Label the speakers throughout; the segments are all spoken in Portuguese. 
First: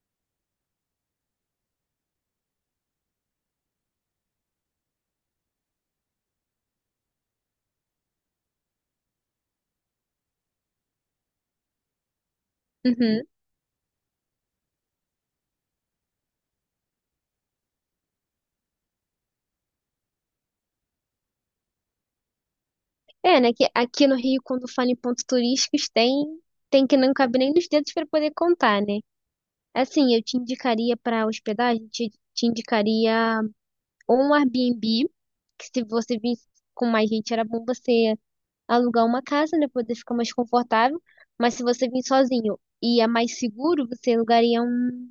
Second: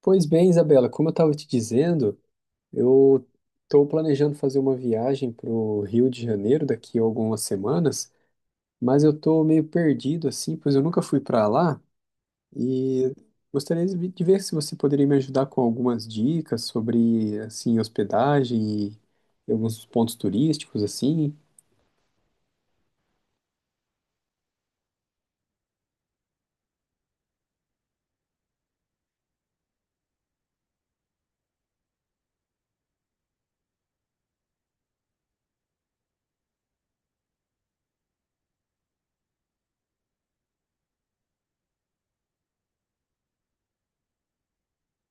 Speaker 1: Pois bem, Isabela, como eu estava te dizendo, eu estou planejando fazer uma viagem para o Rio de Janeiro daqui a algumas semanas, mas eu estou meio perdido assim, pois eu nunca fui para lá e
Speaker 2: Uhum.
Speaker 1: gostaria de ver se você poderia me ajudar com algumas dicas sobre assim hospedagem e alguns pontos turísticos assim,
Speaker 2: É, né? Que aqui no Rio, quando fala em pontos turísticos, tem que não cabe nem nos dedos para poder contar, né? Assim, eu te indicaria para hospedagem, te indicaria ou um Airbnb, que se você visse com mais gente, era bom você alugar uma casa, né? Poder ficar mais confortável. Mas se você vir sozinho e é mais seguro, você alugaria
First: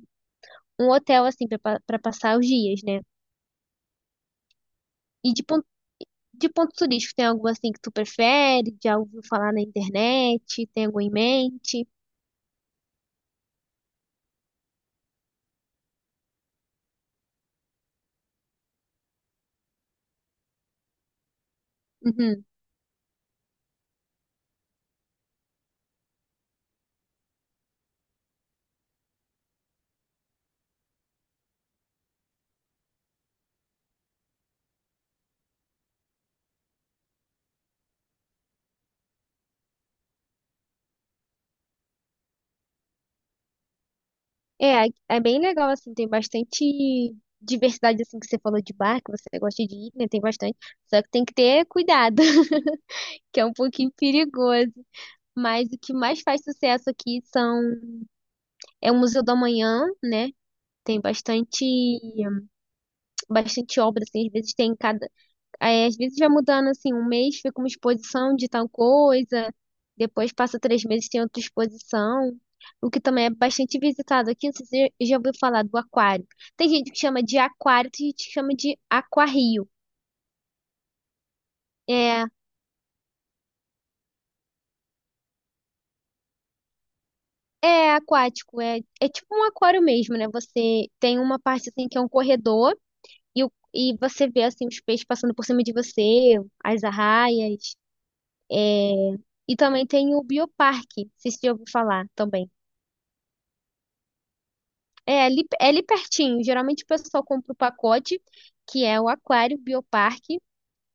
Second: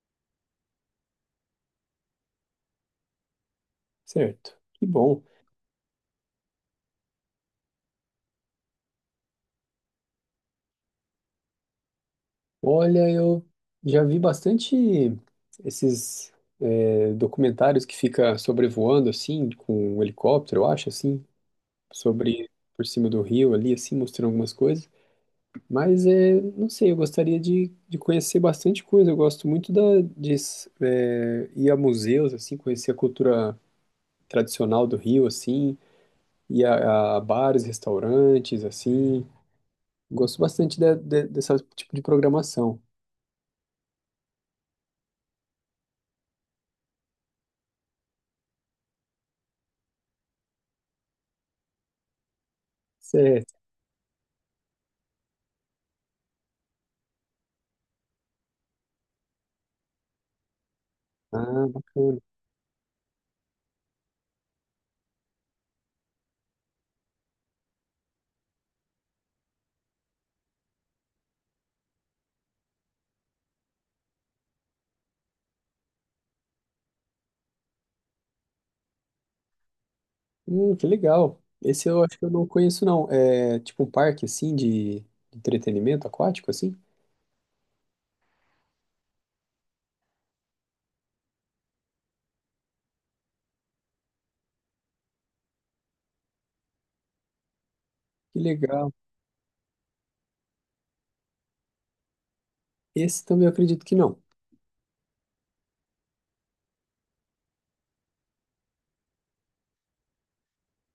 Speaker 2: um hotel, assim, para passar os dias, né?
Speaker 1: certo? Que bom.
Speaker 2: E de ponto turístico, tem algo assim que tu prefere? Já ouviu falar na internet? Tem algo em mente?
Speaker 1: Olha, eu já vi bastante esses documentários que fica sobrevoando assim, com um helicóptero, eu acho, assim,
Speaker 2: Uhum.
Speaker 1: sobre por cima do rio ali, assim, mostrando algumas coisas. Mas é, não sei, eu gostaria de conhecer bastante coisa. Eu gosto muito da, de ir a museus, assim, conhecer a cultura tradicional do Rio, assim, ir a bares, restaurantes, assim. Gosto bastante de desse tipo de programação.
Speaker 2: É bem legal, assim, tem bastante diversidade, assim, que você falou de bar, que você gosta de ir, né? Tem bastante. Só que tem que ter cuidado, que é um
Speaker 1: Certo.
Speaker 2: pouquinho perigoso. Mas o que mais faz sucesso aqui são... É o Museu do Amanhã, né? Tem bastante,
Speaker 1: Ah, bacana.
Speaker 2: bastante obra, assim, às vezes tem cada... Aí, às vezes vai mudando assim, um mês fica uma exposição de tal coisa, depois passa 3 meses tem outra exposição, o que também é bastante visitado aqui. Não sei se você já ouviu falar do aquário. Tem gente que chama de aquário, tem gente que chama de aquarrio.
Speaker 1: Que legal. Esse eu acho que
Speaker 2: É,
Speaker 1: eu não conheço, não. É tipo um parque, assim, de entretenimento aquático, assim?
Speaker 2: é aquático, é tipo um aquário mesmo, né? Você tem uma parte assim que é um corredor e, e você vê assim os peixes passando por cima de você, as arraias.
Speaker 1: Que legal.
Speaker 2: E também tem o bioparque, não sei se você já ouviu falar também.
Speaker 1: Esse também eu acredito que não.
Speaker 2: É ali pertinho. Geralmente o pessoal compra o pacote, que é o Aquário, Bioparque,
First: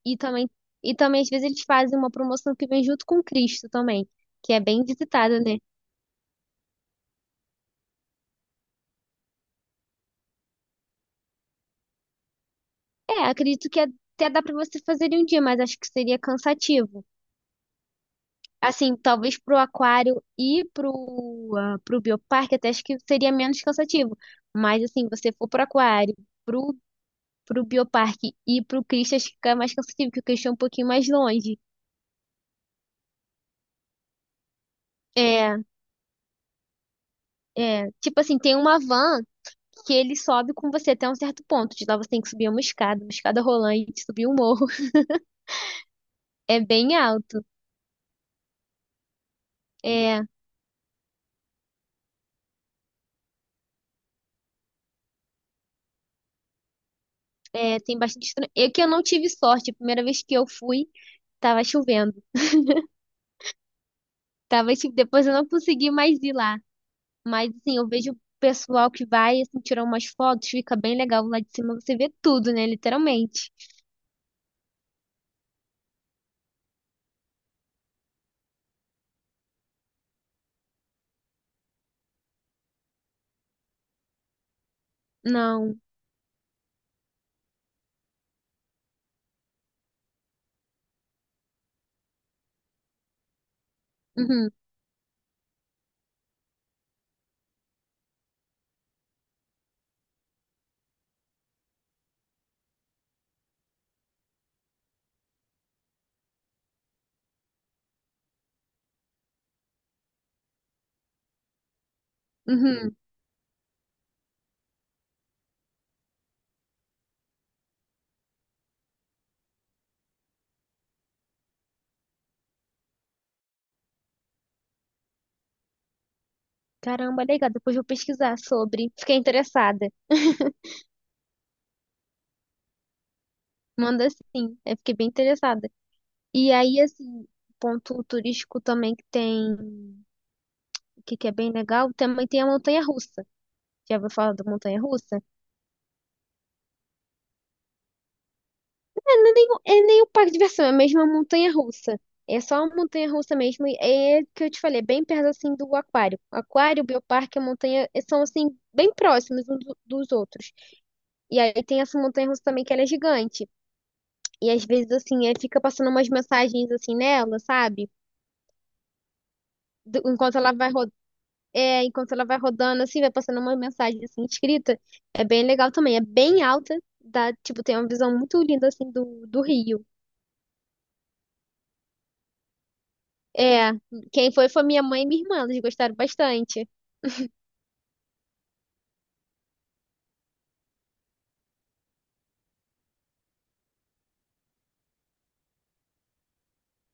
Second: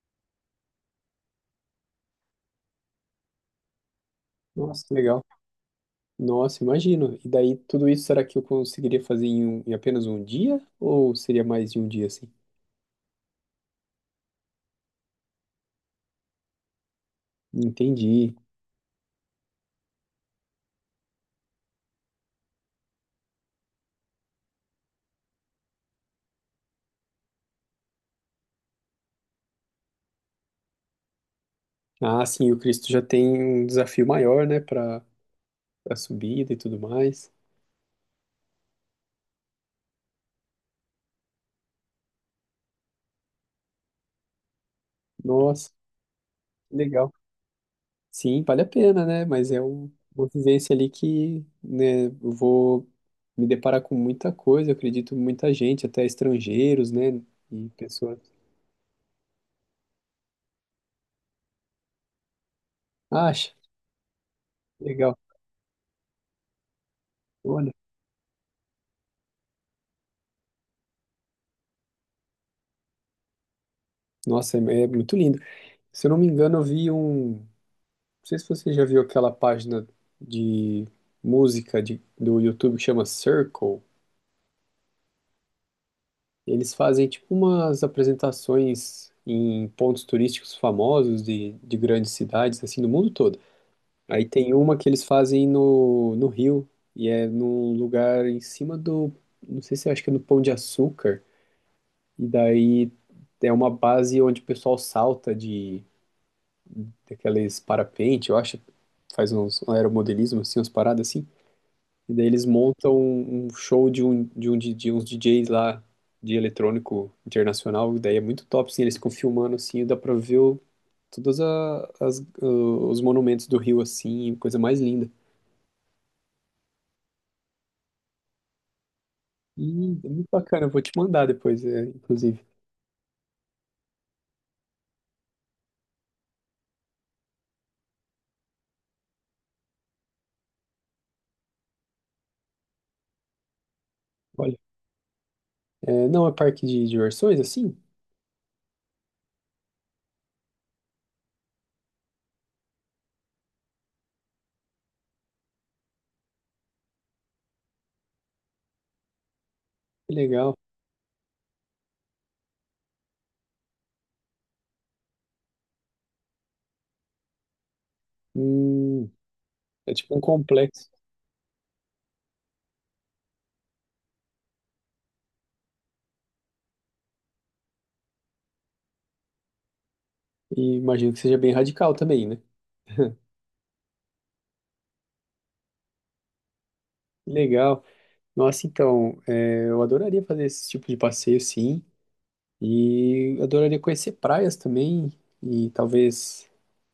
Speaker 2: e também, e também às vezes eles fazem uma promoção que vem junto com o Cristo também, que é bem
Speaker 1: Nossa, que legal.
Speaker 2: visitado, né?
Speaker 1: Nossa, imagino. E daí, tudo isso, será que eu conseguiria fazer em, em apenas um dia? Ou seria mais de um dia, assim?
Speaker 2: É, acredito que até dá pra você fazer em um dia, mas acho que seria cansativo.
Speaker 1: Entendi.
Speaker 2: Assim, talvez pro Aquário e pro, ah, pro Bioparque até acho que seria menos cansativo. Mas assim, você for pro Aquário, pro, pro Bioparque e pro Cristo, acho que fica mais cansativo, porque o Cristo é um pouquinho mais longe.
Speaker 1: Ah, sim, o Cristo já tem um desafio maior, né, para
Speaker 2: É.
Speaker 1: a subida e tudo mais.
Speaker 2: É, tipo assim, tem uma van que ele sobe com você até um certo ponto. De lá você tem que subir uma escada rolante, subir um morro.
Speaker 1: Nossa,
Speaker 2: É
Speaker 1: que
Speaker 2: bem
Speaker 1: legal.
Speaker 2: alto.
Speaker 1: Sim, vale a pena, né? Mas é
Speaker 2: É,
Speaker 1: uma vivência ali que, né, eu vou me deparar com muita coisa, eu acredito, muita gente, até estrangeiros, né? E
Speaker 2: é, tem
Speaker 1: pessoas.
Speaker 2: bastante. É que eu não tive sorte. A primeira vez que eu fui, tava chovendo.
Speaker 1: Acha,
Speaker 2: Tava, tipo,
Speaker 1: legal.
Speaker 2: depois eu não consegui mais ir lá. Mas
Speaker 1: Olha,
Speaker 2: assim, eu vejo o pessoal que vai, assim, tirar umas fotos, fica bem legal lá de cima. Você vê tudo, né? Literalmente.
Speaker 1: nossa, é, é muito lindo. Se eu não me engano, eu vi um. Não sei se você já viu aquela página de música do YouTube que chama Circle.
Speaker 2: Não.
Speaker 1: Eles fazem tipo umas apresentações em pontos turísticos famosos de grandes cidades, assim, do mundo todo. Aí
Speaker 2: Uhum,
Speaker 1: tem uma que eles fazem no Rio, e é num lugar em cima do, não sei se acho que é no Pão de Açúcar, e daí é uma base onde o pessoal salta de daqueles parapente, eu acho, faz uns um aeromodelismo assim, umas paradas assim, e daí eles montam
Speaker 2: uhum.
Speaker 1: um show de um DJ uns DJs lá de eletrônico internacional, e daí é muito top, assim, eles ficam filmando assim, e dá pra ver todas as, os monumentos do Rio assim, coisa mais linda.
Speaker 2: Caramba, legal. Depois eu vou pesquisar sobre. Fiquei interessada.
Speaker 1: É muito bacana, eu vou te mandar depois, é, inclusive.
Speaker 2: Manda sim, eu fiquei bem interessada. E aí, assim, ponto turístico também que tem, que é bem legal, também tem a montanha-russa. Já ouviu falar da
Speaker 1: Olha,
Speaker 2: montanha-russa? É,
Speaker 1: é, não é parque de diversões, assim?
Speaker 2: é nem, é nem o parque de diversão, é mesmo a montanha-russa. É só a montanha-russa mesmo, e é que eu te falei, é bem perto, assim, do aquário. Aquário, bioparque, a montanha, eh, são, assim, bem próximos dos
Speaker 1: Que
Speaker 2: outros.
Speaker 1: legal.
Speaker 2: E aí tem essa montanha-russa também que ela é gigante. E às vezes, assim, é, fica passando umas mensagens, assim, nela, sabe?
Speaker 1: Hum, é
Speaker 2: Do-
Speaker 1: tipo um
Speaker 2: enquanto ela vai
Speaker 1: complexo.
Speaker 2: É, enquanto ela vai rodando, assim, vai passando uma mensagem, assim, escrita. É bem legal também. É bem alta, dá, tipo, tem uma visão muito linda, assim, do Rio.
Speaker 1: E imagino que seja bem radical também, né?
Speaker 2: É, quem foi minha mãe e minha irmã, eles gostaram bastante.
Speaker 1: Que legal. Nossa, então, é, eu adoraria fazer esse tipo de passeio, sim. E adoraria conhecer praias também. E talvez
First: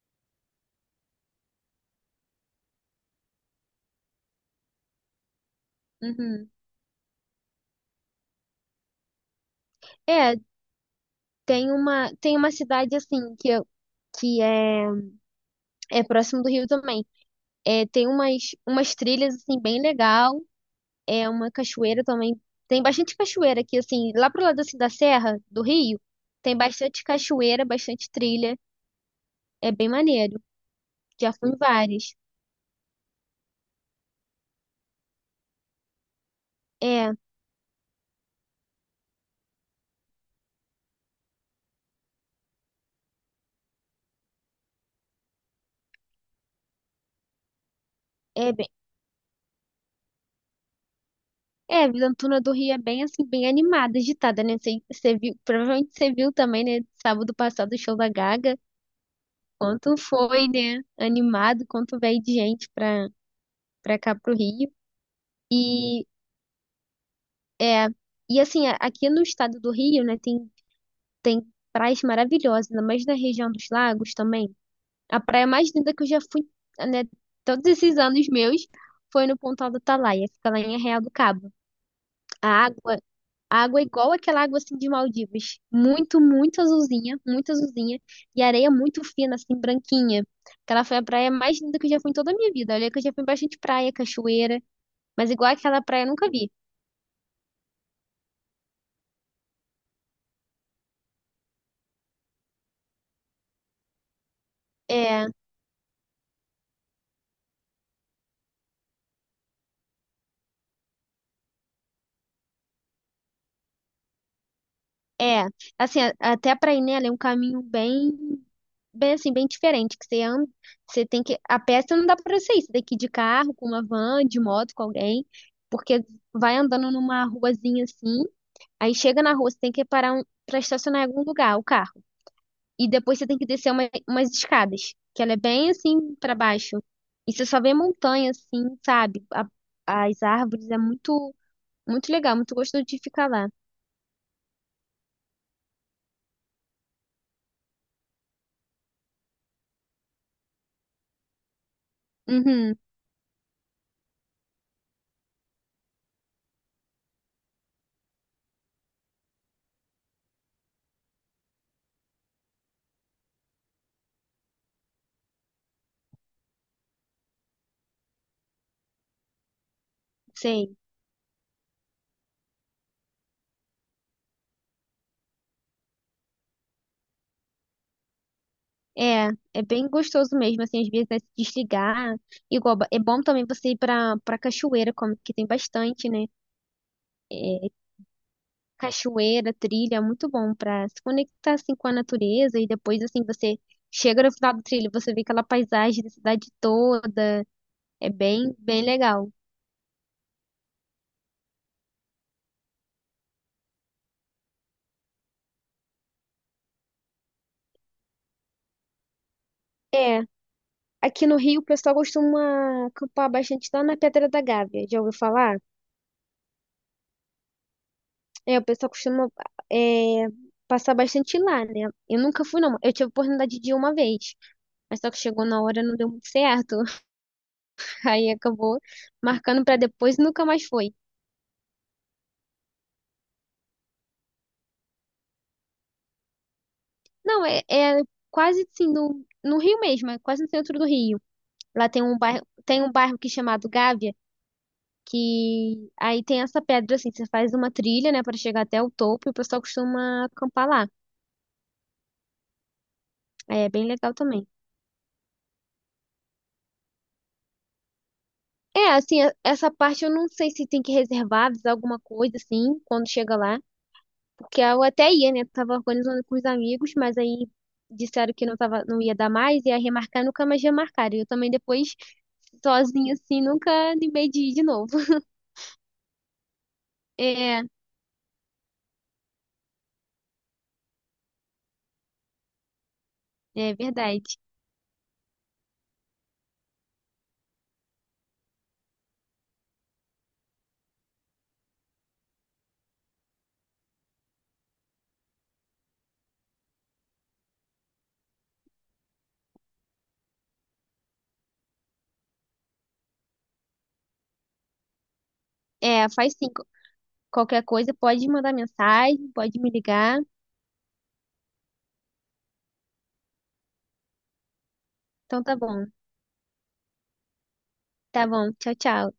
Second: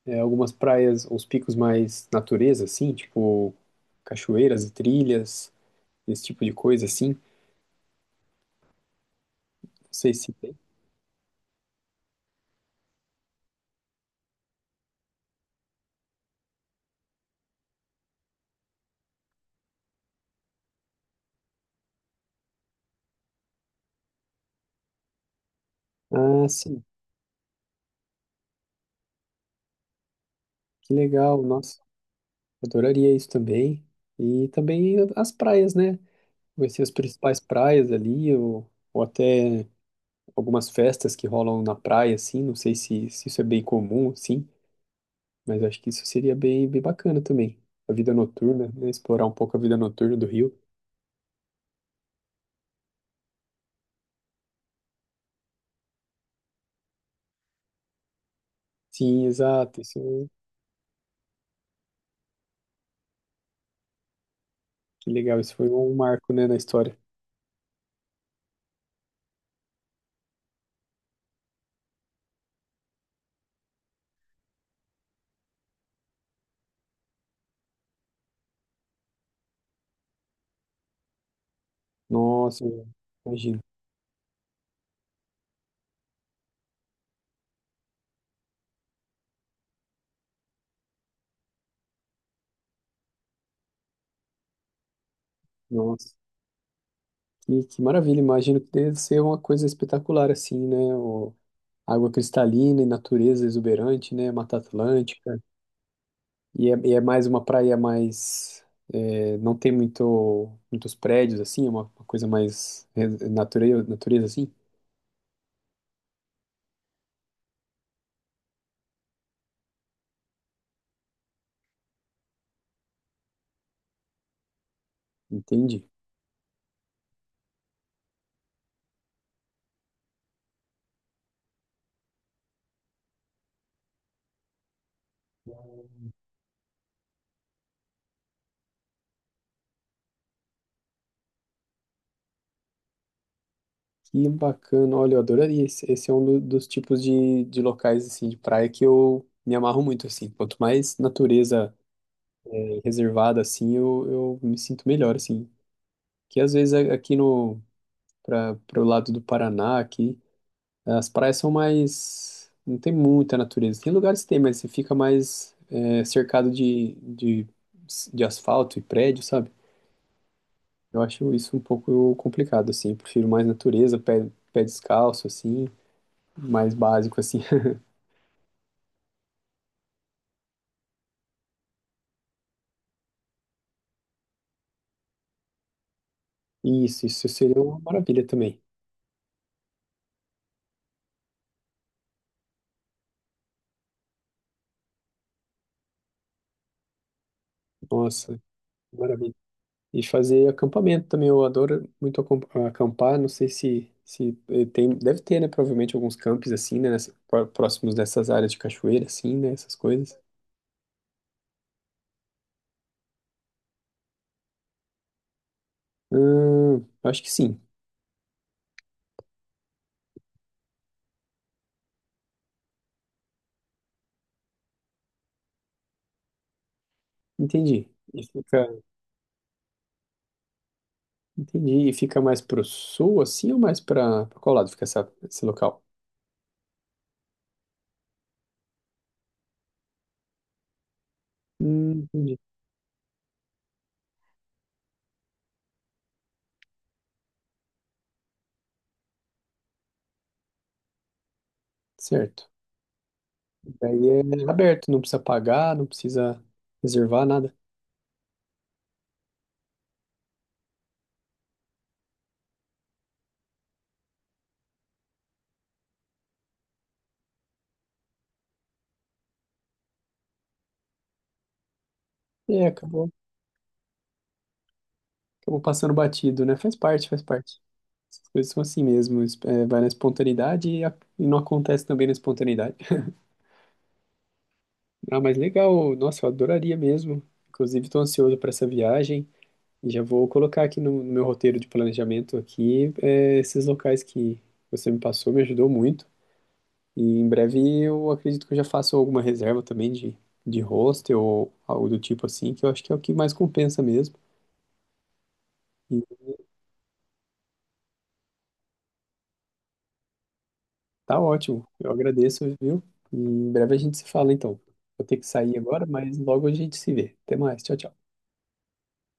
Speaker 1: é, algumas praias, uns picos mais natureza, assim, tipo cachoeiras e trilhas, esse tipo
Speaker 2: Uhum.
Speaker 1: de coisa, assim. Não sei se
Speaker 2: É,
Speaker 1: tem.
Speaker 2: tem uma cidade, assim, que é, é próximo do Rio também. É, umas trilhas, assim, bem legal. É uma cachoeira também. Tem bastante cachoeira aqui, assim, lá pro lado, assim, da Serra do Rio.
Speaker 1: Ah,
Speaker 2: Tem
Speaker 1: sim.
Speaker 2: bastante cachoeira, bastante trilha. É bem maneiro.
Speaker 1: Que
Speaker 2: Já
Speaker 1: legal,
Speaker 2: fui em
Speaker 1: nossa.
Speaker 2: várias.
Speaker 1: Adoraria isso também. E também as praias, né? Conhecer as
Speaker 2: É,
Speaker 1: principais praias ali, ou até algumas festas que rolam na praia, assim. Não sei se isso é bem comum, sim, mas acho que isso seria bem, bem bacana também. A vida
Speaker 2: é
Speaker 1: noturna,
Speaker 2: bem.
Speaker 1: né? Explorar um pouco a vida noturna do Rio.
Speaker 2: É, a Vila Antuna do Rio é bem assim, bem animada, agitada, né? Você viu, provavelmente você viu também, né? Sábado passado o show da Gaga.
Speaker 1: Sim, exato.
Speaker 2: Quanto
Speaker 1: Isso,
Speaker 2: foi, né? Animado, quanto veio de gente pra, pra cá pro Rio.
Speaker 1: que legal. Isso foi um
Speaker 2: E
Speaker 1: marco, né, na história.
Speaker 2: é, e assim, aqui no estado do Rio, né, tem praias maravilhosas, ainda mais na região dos lagos também. A praia mais linda que eu já fui, né, todos esses anos meus, foi no Pontal do Atalaia, fica lá em Arraial do Cabo. A
Speaker 1: Nossa,
Speaker 2: água
Speaker 1: imagino.
Speaker 2: Água igual aquela água assim de Maldivas. Muito azulzinha, muito azulzinha. E areia muito fina, assim, branquinha. Aquela foi a praia mais linda que eu já fui em toda a minha vida. Olha que eu já fui em bastante praia, cachoeira. Mas igual aquela praia eu
Speaker 1: Nossa,
Speaker 2: nunca vi.
Speaker 1: que maravilha. Imagino que deve ser uma coisa espetacular, assim, né? Água cristalina e natureza exuberante, né? Mata
Speaker 2: É,
Speaker 1: Atlântica. E é mais uma praia mais. É, não tem muito, muitos prédios, assim, é uma coisa mais natureza, natureza, assim.
Speaker 2: é. Assim, até pra ir nela é um caminho bem assim, bem diferente. Que você anda, você tem que. A pé você não dá pra você ir. Você tem que ir de carro, com uma van, de moto, com alguém.
Speaker 1: Entende?
Speaker 2: Porque vai andando numa ruazinha assim. Aí chega na rua, você tem que parar um, pra estacionar em algum lugar, o carro. E depois você tem que descer umas escadas, que ela é bem assim pra baixo. E você só vê montanha assim, sabe? As árvores é muito legal, muito gostoso de ficar lá.
Speaker 1: Que bacana. Olha, eu adoraria. Esse é um dos tipos de locais, assim, de praia que eu me amarro muito, assim. Quanto mais natureza
Speaker 2: Uhum,
Speaker 1: reservada, assim, eu me sinto melhor, assim. Que às vezes aqui no. Para o lado do Paraná, aqui. As praias são mais. Não tem muita natureza. Tem lugares que tem, mas você fica mais é, cercado de asfalto e prédio, sabe?
Speaker 2: sei.
Speaker 1: Eu acho isso um pouco complicado, assim. Eu prefiro mais natureza, pé, pé descalço, assim, mais básico, assim.
Speaker 2: É, é bem gostoso mesmo assim, às vezes né, se desligar. É bom também você ir pra para cachoeira, como que tem bastante, né?
Speaker 1: Isso seria uma maravilha também.
Speaker 2: Cachoeira, trilha, é muito bom pra se conectar assim com a natureza e depois assim você chega no final do trilho, você vê aquela paisagem da cidade toda. É
Speaker 1: Nossa,
Speaker 2: bem legal.
Speaker 1: maravilha. E fazer acampamento também. Eu adoro muito acampar. Não sei se eh, tem. Deve ter, né? Provavelmente alguns campos assim, né? Próximos dessas áreas de cachoeira, assim, né? Essas coisas.
Speaker 2: É, aqui no Rio o pessoal costuma acampar bastante lá na Pedra da Gávea, já ouviu falar?
Speaker 1: Acho que sim,
Speaker 2: É, o pessoal costuma é, passar bastante lá, né? Eu nunca fui, não. Eu tive a oportunidade de ir uma vez, mas só que chegou na hora não deu muito certo.
Speaker 1: entendi.
Speaker 2: Aí acabou marcando pra depois e nunca mais foi.
Speaker 1: Entendi. E fica mais pro sul, assim, ou mais pra qual lado fica essa, esse local?
Speaker 2: Não, é quase assim, no Rio mesmo, é quase no centro do Rio. Lá
Speaker 1: Entendi.
Speaker 2: tem um bairro que é chamado Gávea, que aí tem essa pedra assim, você faz uma trilha, né, para chegar até o topo e o pessoal costuma acampar lá.
Speaker 1: Certo.
Speaker 2: É bem
Speaker 1: Daí
Speaker 2: legal também.
Speaker 1: é aberto, não precisa pagar, não precisa reservar nada.
Speaker 2: É, assim, essa parte eu não sei se tem que reservar, avisar alguma coisa, assim, quando chega lá. Porque eu até ia, né? Tava organizando com os amigos, mas aí disseram que não tava, não ia dar mais, ia remarcar, nunca mais remarcaram. E eu também depois,
Speaker 1: É, acabou,
Speaker 2: sozinha, assim, nunca animei de ir de novo.
Speaker 1: acabou passando batido, né? Faz parte, faz parte.
Speaker 2: É,
Speaker 1: Essas coisas são assim mesmo. É, vai na espontaneidade e não acontece também na espontaneidade.
Speaker 2: é verdade.
Speaker 1: Ah, mas legal. Nossa, eu adoraria mesmo. Inclusive, estou ansioso para essa viagem. E já vou colocar aqui no meu roteiro de planejamento aqui, é, esses locais que você me passou, me ajudou muito. E em breve eu acredito que eu já faço alguma reserva também de hostel ou algo do tipo assim, que eu acho que é o que mais compensa mesmo. E
Speaker 2: É, faz sim. Qualquer coisa, pode mandar mensagem, pode me ligar.
Speaker 1: tá ótimo, eu agradeço, viu? E em breve a gente se fala então. Vou ter que
Speaker 2: Então tá
Speaker 1: sair agora,
Speaker 2: bom.
Speaker 1: mas logo a gente se vê. Até mais, tchau, tchau.
Speaker 2: Tá bom. Tchau, tchau.